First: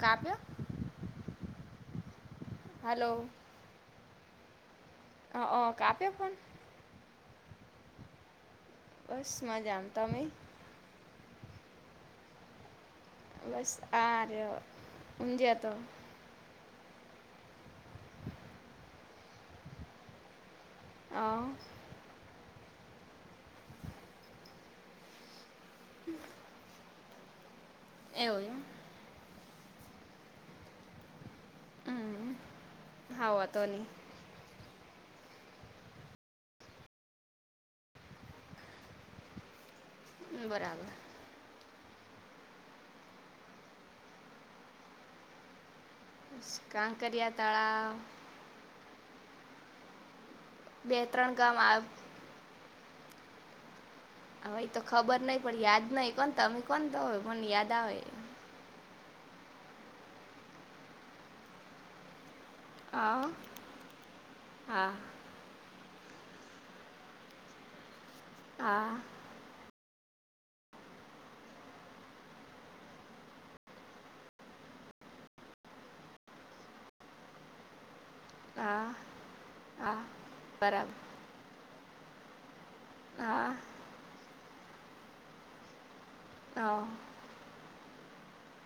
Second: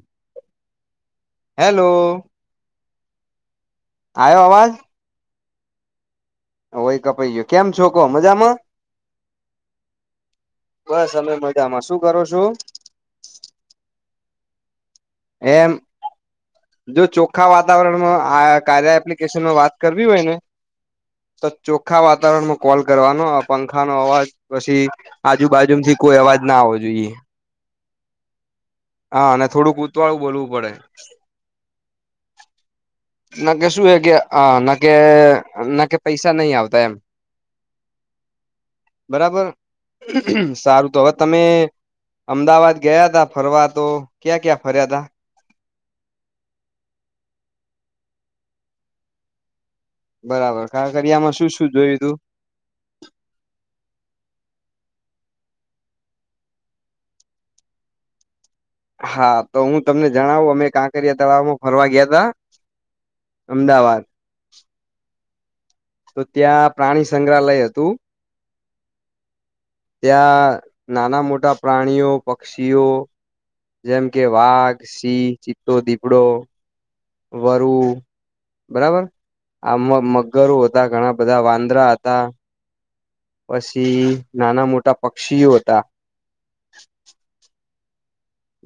કાવ્ય. Hello. Hello. આયો અવાજ. હ કાપે પણ હવે કપાઈ ગયું કેમ છો કો મજામાં. બસ મજામ તમે. બસ અમે મજામાં શું કરો છો? બસ આર એમ જો ચોખ્ખા વાતાવરણમાં આ કારયા એપ્લિકેશનમાં વાત કરવી હોય ને અ તો ચોખા વાતાવરણમાં કોલ કરવાનો આ પંખા નો અવાજ પછી આજુબાજુથી કોઈ અવાજ ના આવવો જોઈએ એવુ એમ હ ને થોડું ઉતવાળું બોલવું પડે એમ હમ હા ના વાંધો કે શું એ નહીં કે ના કે ના કે પૈસા નહી આવતા એમ બરાબર બરાબર સારું તો [unintelligible] તમે અમદાવાદ ગયાતા ફરવા તો ક્યાં ક્યાં ફર્યા તા કાંકરિયા તળા બરાબર બે ત્રણ કાકરીયામાં શું ગામ શું આવ જોયું તું? હવે એ તો ખબર નય પણ યાદ નય કોન તમે કોન તો મને યાદ આવે હા તો હું તમને જણાવું અમે કાંકરિયા તળાવમાં ફરવા ગયા તા આ અમદાવાદ હા. તો ત્યાં પ્રાણી સંગ્રહાલય હતું. હા. ત્યાં નાના મોટા પ્રાણીઓ, પક્ષીઓ જેમ કે વાઘ, સિંહ, ચિત્તો, દીપડો, વરુ હા બરાબર આ મ હા મગરો હતા બરાબર ઘણા બધા વાંદરા હતા. હા પછી નાના મોટા પક્ષીઓ હતા હ.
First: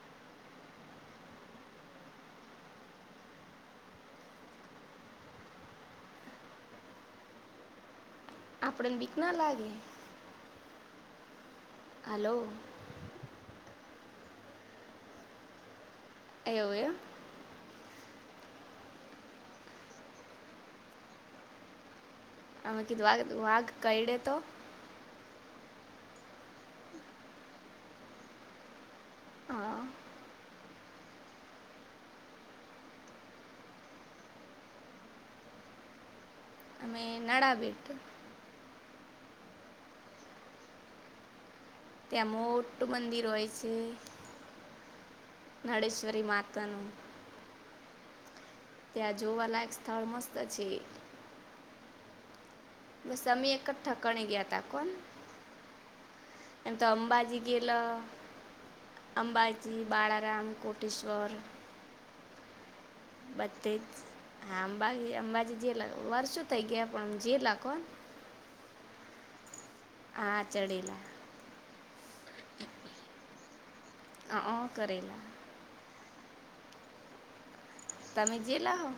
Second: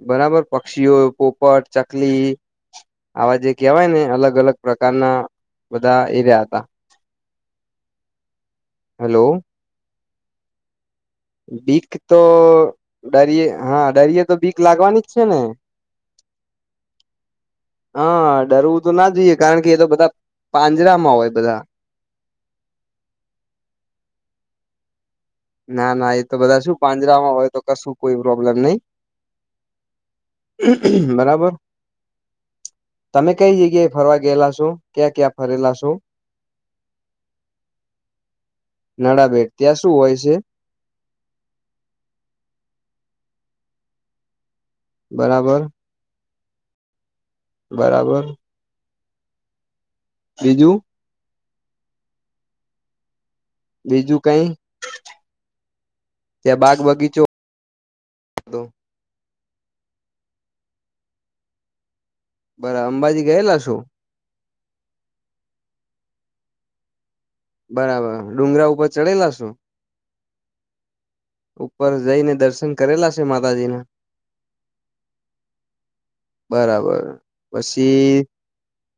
બરાબર પક્ષીઓ પોપટ, ચકલી આવા જે કહેવાય ને અલગ અલગ પ્રકારના બધા એર્યા હતા આપણન બીક ન હેલો લાગે બીક તો હલો ડરીયે હા ડરિયે તો બીક લાગવાની જ છે, ને એવું એ હા ડરવું તો ના જોઈએ કારણ કે એ તો બધા પાંજરામાં હોય બધા અમે કીધુ વાઘ વાઘ કયડે તો ના ના એ તો બધા શું પાંજરામાં હોય તો કશું કોઈ પ્રોબ્લેમ નઈ હ. બરાબર તમે કઈ જગ્યાએ ફરવા ગયેલા છો ક્યાં ક્યાં ફરેલા છો અમે નડાબેટ નડાબેટ ત્યાં શું હોય છે. ત્યાં મોટું મંદિર હોય છે. બરાબ મડેશ્વરી માતાનું બરાબર. ત્યાં જોવાલાયક સ્થળ મસ્ત છે, બીજું બસ અમી બીજું કઠકણે કઈ ગયા તા કોન ત્યાં એમ બાગ તો બગીચો અંબાજી ગેલ હતો અંબાજી, બાળારામ, કોટેશ્વર બરા અંબાજી ગયેલા બધે છો? જ હા અંબાજી અંબાજી જેલા વર્ષો થઇ ગયા પણ જેલા કોણ બરાબર ડુંગરા ઉપર ચડેલા છો? હા ચડેલા ઉપર જઈને દર્શન કરેલા છે, માતાજીના હ કરેલા. બરાબર પછી તમે જેલા હો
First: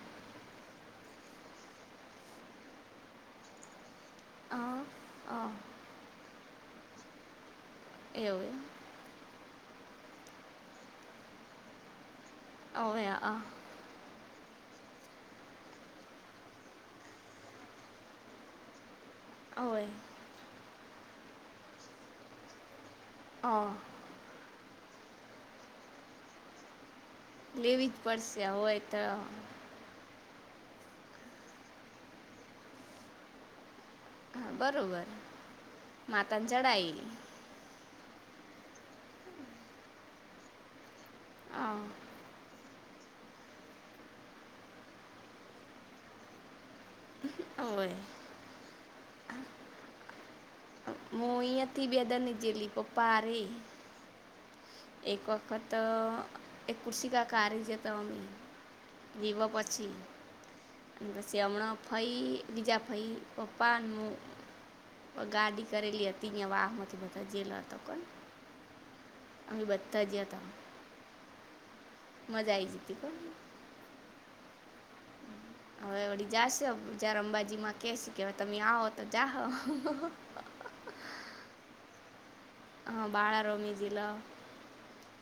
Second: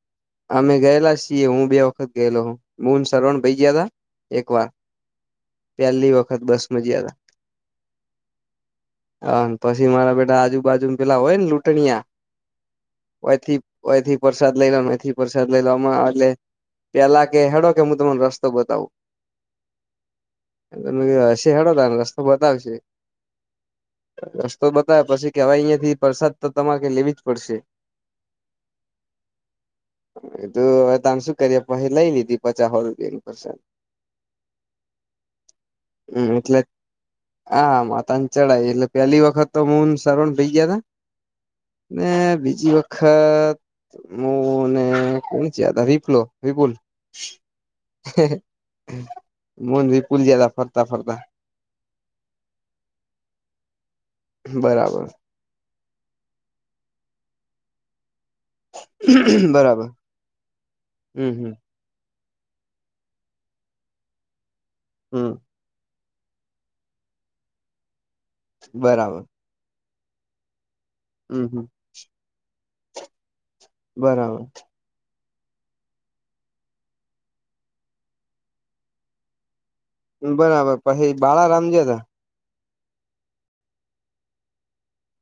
અમે ગયેલા છીએ હું બે વખત ગયેલો હું મુન શ્રવણભાઈ જ્યાં તા. એક અ વાર અ પહેલી વખત બસ મ જયા હતા. એવું એમ. હ પછી મારા બેટા આજુબાજુ પેલા હોય ને લૂટણીયા, ઓવે અ ઓયથી ઓયથી પરસાદ લઈ લો ન ઓયથી પરસાદ લઈ લો આમાં એટલે પેલા કે હેડો કે મુ તમન રસ્તો બતાવું. ઓવે. મેં કીધું હસે હેડો તાણ રસ્તો બતાવશે. હા. રસ્તો બતાવે પછી કેવાય અહીંયા થી પરસાદ તો તમારે લેવી જ પડશે લેવી જ પડશે હોય તો. કીધું હવે તાણ શું કરીએ પછી લઈ લીધી પચાસ હો રૂપિયાની પરસાદ. હા બરોબર હમ મતાન એટલે ચડાઈ. હા માતાન ચઢાઈ એટલે પેલી વખત તો મુ ન સરવણભઇ જ્યાં તા. હા ને બીજી વખ ખત મુ ને કૂણ જ્યાં તા વિપલો વિપુલ. હોય મુન વિપુલ જ્યાં તા ફર મુ ઈયથી બે દન ની જેેલી પપ્પા હારે. બરાબર. એક વખત અ એક કુર્સી કાકા હારે જ્યત અમી. વીવા બરાબર પછી, અને હમ પછી હમ હમણાં ફઈ વીઝા ફઈ પપ્પા ન મુ હમ ગાડી કરલી હત તી નેવાહમાં અથી બતા જે લર તો પણ બરાબર. અમી બધ્ધ જ્ય ત. હમ્મ હમ્મ. મજા આઈજીતી કોન. બરાબર. હવે વડી જાશ જાર અંબાજી માં કેશી કે હવે તમી આવો તો જાહ. બરાબર પછી બાળારામ જ્યાં ત. હ બાલારામ એ જિલ્લો.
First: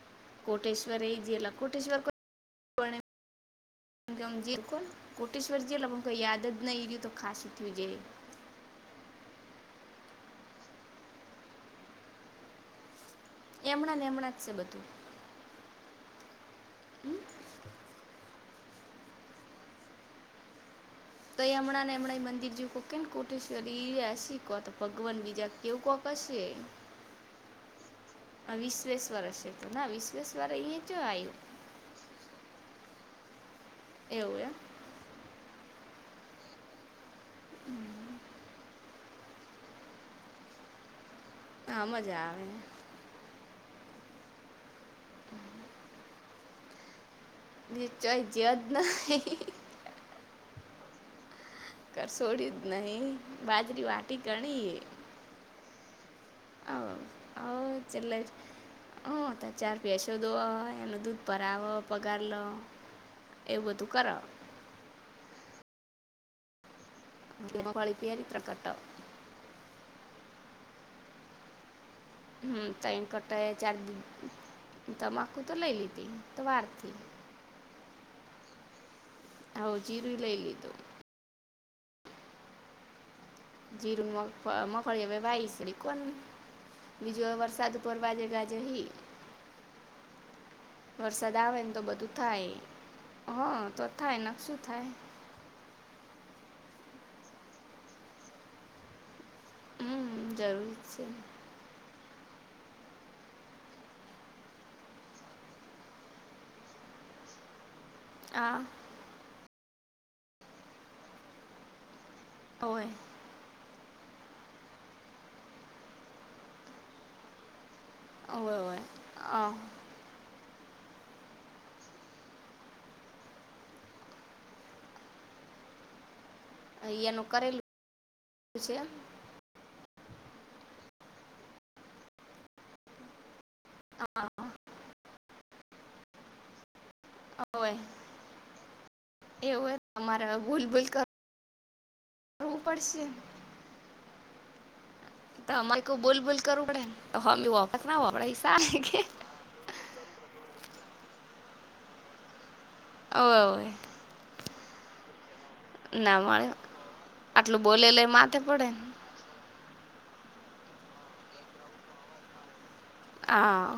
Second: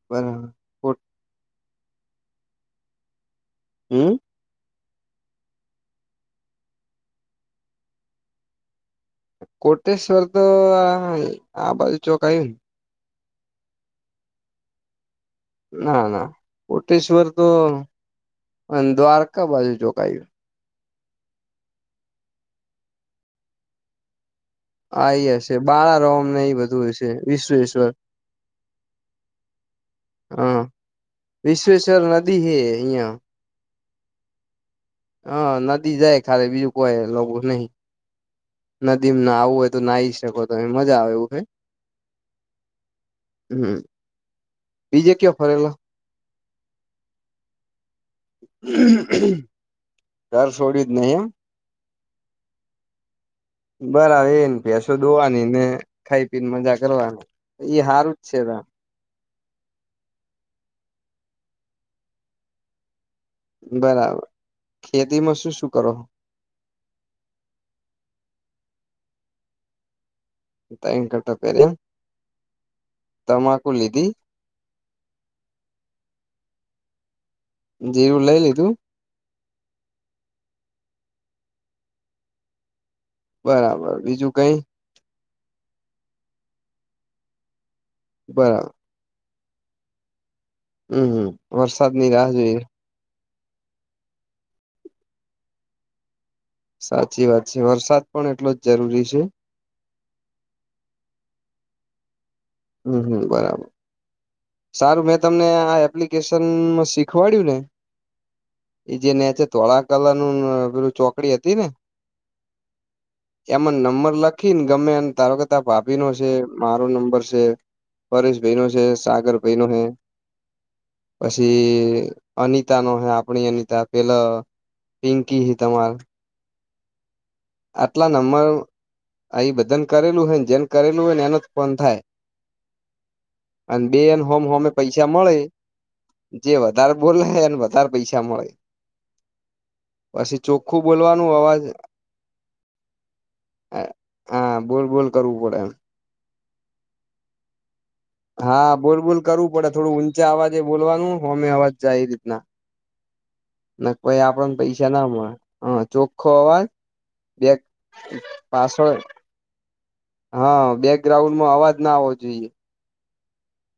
બરાબ કોટેશ્વર એ જલા કોટેશ્વર કો. હમ કોટેેશશ્વરજી અલ મુ યાદ જ ન ય તો ખાસસી હતી હોજ. કોટેશ્વર તો આ બાજુ ચોક આવ્યું ને. એમણાં ને એમણાં જ છે બધું. ના ના કોટેશ્વર તો દ્વારકા બાજુ ચોકાય. તો એ હમણાં હમણાં મંદિર જયું કેને કોટેશ્વરી ઈ શીખ તો. આ ભગવાન એ બીજા હશે કેવું બાળા કોક રોમને હશે એ બધું હશે વિશ્વેશ્વર. હ વિશ્વેશ્વર હશે તોું ના વિશ હા વિશ્વેશ્વર નદી હે અહિયાં. એવુ એમ. હ નદી જાય ખ બીજું કોઈ નહી, નદીમાં ના આવું હોય તો નાહી શકો તમે મજા આવે એવું છે. હા મજા આવે. હમ. બીજે કયો ફરેલો? નિનીશ્ચય જદ નહીં. ઘર સોડ્યું જ નહી એમ. કરસોડ્યું જ નહી બાજરી વાટી ગણી એ. ડોવાની ને ખાઈ પી ને મજા કરવાની એ હારું જ છે ત. હ ત ચાર ભેંસો દો એનો દૂધ ભરાવો આવો પગાર લો. એવું બધું કર બરાબર ખેતીમાં શું શું કરો. મગફળી પેલી તા કરતા. ત્રણ તટ પેલા. હમ તમ કટ ચાર લીધી તમાકું તો લઈ લીધી તો વાર થી. જીરુ લઈ લીધું. હવ જીરુ ય લઈ લીધું. બરાબર જીરું મ બીજું કઈ મગફળી હવે વાઈસ કો બીજું હવે વરસાદ. પડવાની રાહ બરાબર જોઈ હિ. હમ હમ વરસાદ આવે ને તો વરસાદની બધું રાહ જોઈએ થાય હ તો થાય નક શું થાય. સાચી વાત છે વરસાદ પણ એટલો જ જરૂરી છે. હમ જરૂરી છે. હમ હમ બરાબર. સારું મેં તમને આ એપ્લિકેશન શીખવાડયું ને. હા. એ જે નેચે ધોળા કલરનું પેલું ચોકડી હતી ને. હોવે. એમાં નંબર લખી ને ગમે એ તારો કે તાર ભાભી નો છે મારો નંબર છે. પરેશ ઓવે ભાઈનો ઓવે છે સાગર અ ભાઈનો હૈ. પછી અનિતા નો હે આપણી અનિતા પેલા. પિંકી હે તમાર. અ એનું કરેલું. આટલા નંબર છે અહી બધાનું કરેલું હોય ને જેને કરેલું હોય ને એનો જ ફોન થાય. અને બે એન હોમ હોમે પૈસા મળે. જે વધારે બોલે એને હવે વધારે પૈસા મળે. એવું હોય તો અમારે હવે પછી ચોખ્ખું બોલવાનું અવાજ. કરું પડશે. હા બોલ બોલ. કરવું તો પડે એમ અરે કોઈ બોલ બોલ કરવું પડે ને તો અમે એ વખત ના વાપડે એ સાર હા બોલ કે. બોલ કરવું પડે થોડું ઊંચા અવાજે બોલવાનું હોમે અવાજ જાય એ રીતના. ઓવે ઓવે નક પહિ આપણને પૈસા ના મળે હ ના ચોખ્ખો મળે અવાજ. બેગ આટલું બોલેલે માથે પડે ને પાછળ. હા બેગ્રાઉન્ડમાં અવાજ ના આવવો જોઈએ. હા.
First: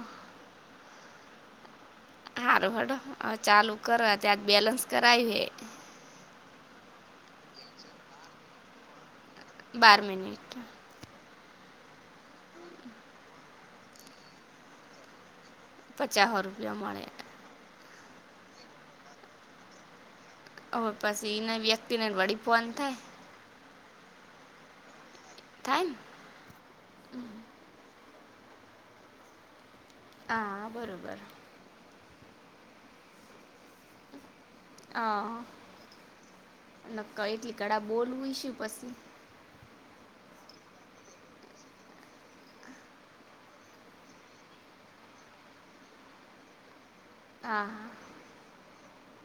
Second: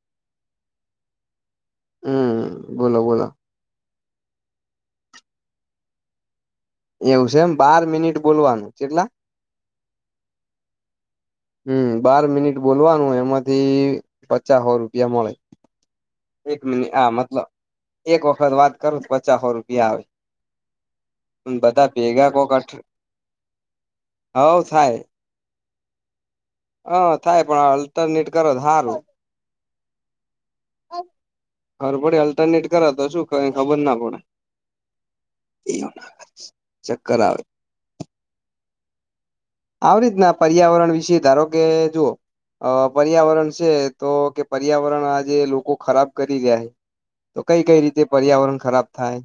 હારું હમ હડો બોલો બોલો ચાલુ કરો અત્યારે બેલેન્સ કરાયુ હે. એવું છે એમ બાર મિનિટ બોલવાનું કેટલા. બાર મિનિટ. હમ બાર મિનિટ બોલવાનું એમાંથી પચા હો રૂપિયા મળે. પચાસો એક રૂપિયા મિનિટ મળે આ મતલબ એક વખત વાત કરો પચા હો રૂપિયા આવે. અવે પછી એના બધા વ્યક્તિને ભેગા વળી કોક ફોન અઠ થાય. હવ થાય. થાય ને. હ થાય પણ અલ્ટરનેટ કરે તો હારું. હા બરોબર. પડે અલ્ટરનેટ કરે તો શું કઈ ખબર ના પડે. હા ચક્કર આવે. કડા બોલવુંય શું પછી. આવી રીતના પર્યાવરણ વિશે ધારો કે જુઓ. અ પર્યાવરણ છે તો કે પર્યાવરણનું આજે લોકો ખરાબ કરી રહ્યા છે. તો કઈ હા કઈ હા રીતે પર્યાવરણ ખરાબ થાય.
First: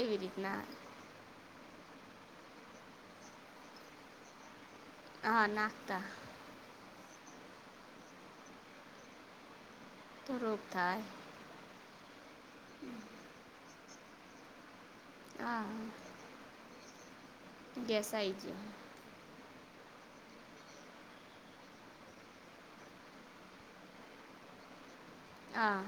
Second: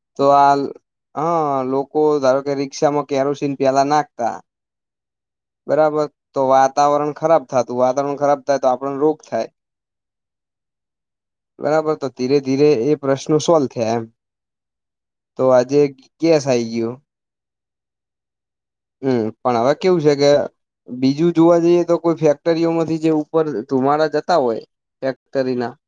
એવી તો આ રીતના હા લોકો ધારો કે રિક્ષામાં કેરોસીન પેલા નાખતા હા નાખતા બરાબર તો વાતાવરણ ખરાબ થાતું વાતાવરણ ખરાબ થાય તો આપડ રોગ થાય. તો રોગ થાય. બરાબર તો ધીરે ધીરે એ પ્રશ્નો સોલ થયા એમ. તો હા આજે ગેસ આવી ગયું. ગેસ આવી ગયું. હમ પણ અવે કેવું છે કે બીજું જોવા જઈએ તો કોઈ ફેક્ટરીઓમાંથી જે ઉપર જે ધુમાડા જતા હોય. ફેક હા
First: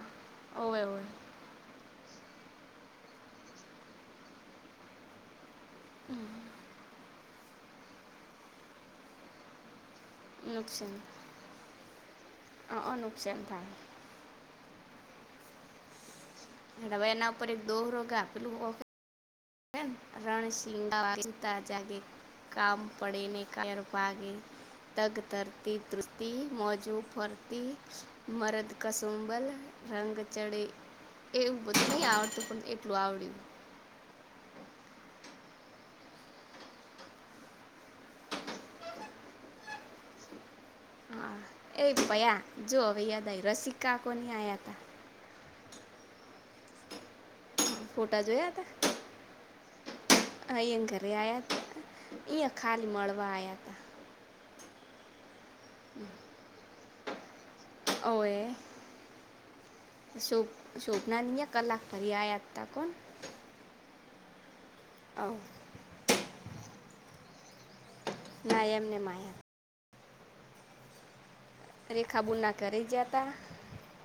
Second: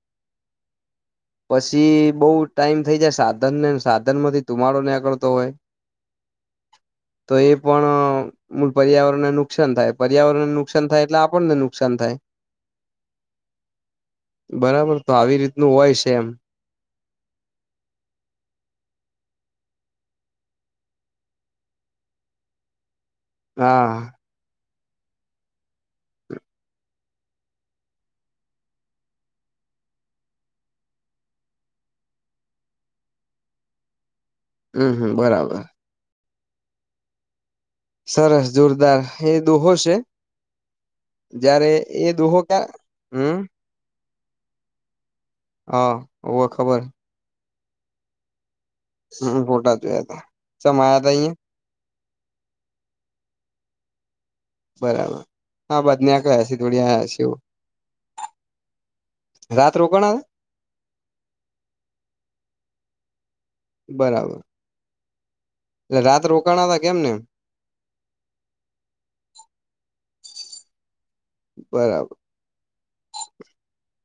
હોવે હોવે. પછી બોઉ ટાઈમ થઈ જાય સાધન ને સાધનમાંથી ધુમાડો નીકળતો હોય. હમ. તો એ મુ પર્યાવરણને નુકસાન થાય પર્યાવરણને નુકસાન થાય એટલે આપણને નુકસાન થાય. હા અ નુકસાન થાય. બરાબર તો આવી રીતનું હોય છે એમ. હમ એના ઉપર એક દોહરો [unintelligible] રણ [unintelligible] જાગે કામ પડેને [unintelligible] હા તગ ધરતી ધૃજતી, મોજું ફરતી, મરદ કસુંભલ રંગ ચડે એવું બધું નઈ આવડતું પણ એટલું આવડ્યું. હમ હમ બરાબર. સરસ જોરદાર એ દોહો છે? હા જયારે એ પેલા દોહો ક્યાં જો અવે યાદ હમ આવ્યું રસિકા કોકો નહીં આવ્યો હતો. હા હોવે ખબર. હતા ફોટા જોયા હતા? હમ ફોટા જોયા હતા. અહીંયા સમાયા હતા ઘરે અહિયાં આવ્યાં હતા. એ ખલી મળવા આવ્યાં હતા. બરાબર આ વાત ને નોકર સ્તરીય હશે એવુ. અવે રાત રોકાણા શું સોભરા ની કલાક ફરી આવ્યાં હતા તે કોણ? બરાબર. આવ. એટલે રાત રોકાણ હતા કેમ ને. ના એમને આયા. બરાબર રેખાબૂના કરી જતા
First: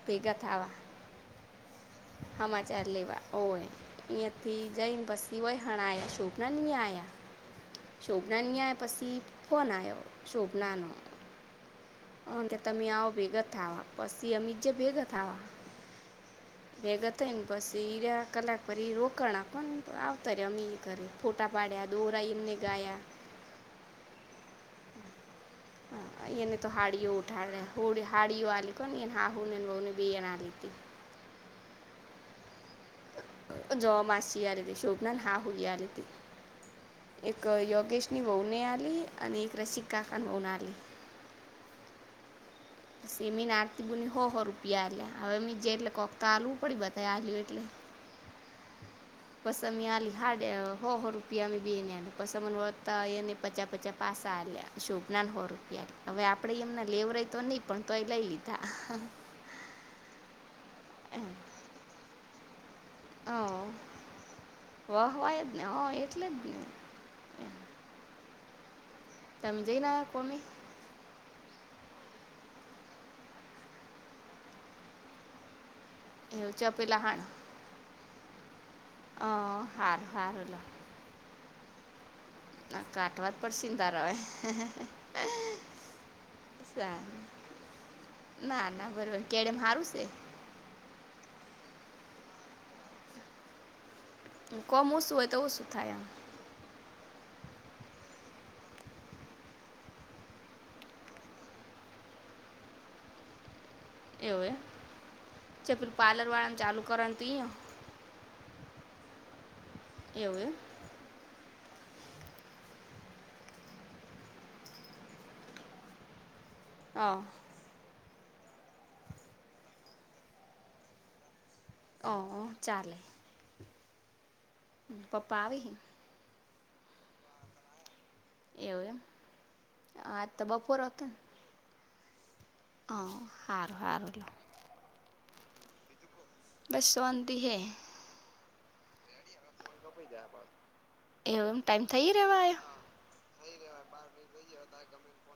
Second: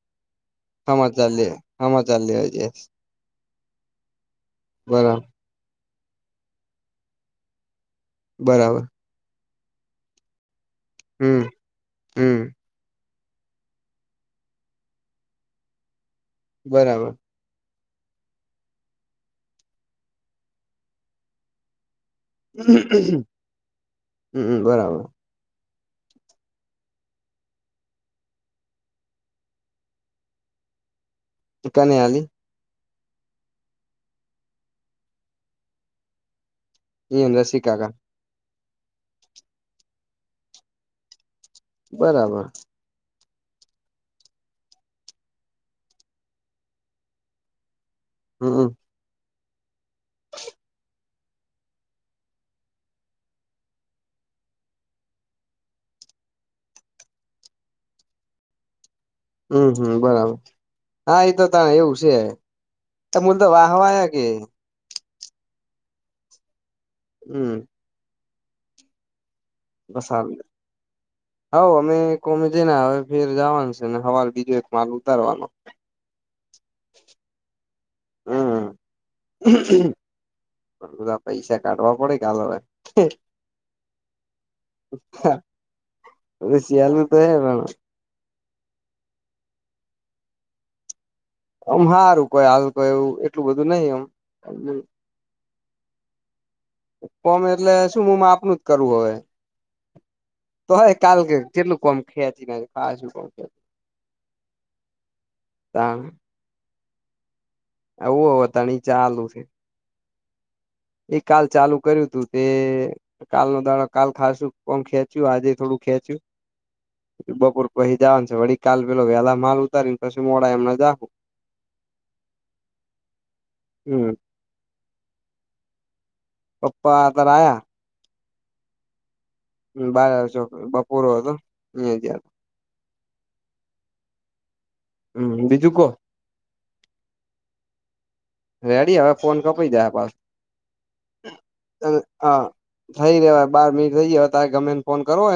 ભેગા થવા. હમાચાલ લે સમાચાર લેવા ગયા સમાચાર લેવા હોય અહંથી જઈને બરાબર પછી હોય હણાય શું. છોભના નહીં આવ્યા છોભના નહીં આવયા બરાબર પછી ફોન આવ્યો શોભનાનો. હમ. હ હમ કે તમે આવો ભેગા થાવા પછી અમે જે ભેગા થવા. બરાબર ભેગા થઈને પછી કલાક પરી રોકણ આપખવાને આવતા રે અમે એ ઘરે ફોટા પાડ્યા. દોરાઈન હમ હમ બરાબર. હ એન તો હાડીઓ ઉઠાડે હોડી હાડી આલીકને હા હું ને અને વઉને બી એન આલી હતી. કેને આલી જો માસીસી આલે તે શોભનાન હાહઈ આલે તે એમ એક રસી કાકા યોગેશની હોવુ ને આલી અને એક રસિકા ખાન ભવુને આલી. બરાબર. સેમીને આરતી બુની હો હો રૂપિયાલ્યા હવે જે એટલે કોક તો આલવું પડી બધા આલ્યું એટલે. હમ. બસમી આલી હાડ હો હો રૂ રૂપિયા બેને આલે કસમ હોતા એને પચા પચા પાસા આલ્યા સુપનાંન હો રૂપિયા હવે આપડે એમના લેવરાય તો નહી પણ તોય લઈ લીધા. હમ હમ બરાબર એમ હા એતો ત એવું છે. એ મૂલ તો વાહવાયા કે વાહ વાય જ ને હા એટલે જ ને. હમ. તમે જઈને આવ્યા બસા કોમી હઉ અમે કોમે છેને હવે ફેર જવાનું છે ને હવાલ બીજો એક માલ ઉતારવાનો. એવ છે આપે લહાન હમ હ હાર હાર હલો. પણ બધા પૈસા કાઢવા પડે. કાલ હવે ના કાટવા જ પરસી તારા એ શિયાલ ન તો ના ના બરોબર કેડેમ હારું છે. આમ હારું કોઈ હાલ કોઈ એવું એટલું બધું નહી આમ. કોમ ઓછું હોય તો ઓછું થાય આમ. ફમ એટલે શું મમ આપનું જ કરવું હવે. તો હ કાલ કે કેટલું કોમ ખેચી કોમ ખ એવું પાર્લર વાળાનું ચાલુ કરવાનું ત આવું હવે તણી ચાલુ છે. એવું એ કાલ ચાલુ કર્યું તું તે કાલ નો દાણો કાલ ખાશુ પણ ખેંચ્યું આજે થોડું ખેંચ્યું બપોર પછી જવાનું છે વળી કાલ પેલો વેલા માલ ઉતારી ને પછી મોડા એમના જાહુ ઓ ચાલે. હમ. પપ્પા આવીહે પપ્પા અત્યાર આયા. એવું એમ બાર આજ આ તો છોક બપોર બપોરો ને હતો અ જયા હ હારૂ હારૂ લ હમ બીજું કો બસવંતી હૈ રેડી હવે ફોન કપી દે પાસ એવું એમ ટાઈમ થઈ હ રહેવા આયો થઈ રવાય બાર મિનિટ થઈ જાય તારે ગમે ને ફો કરવો હો ને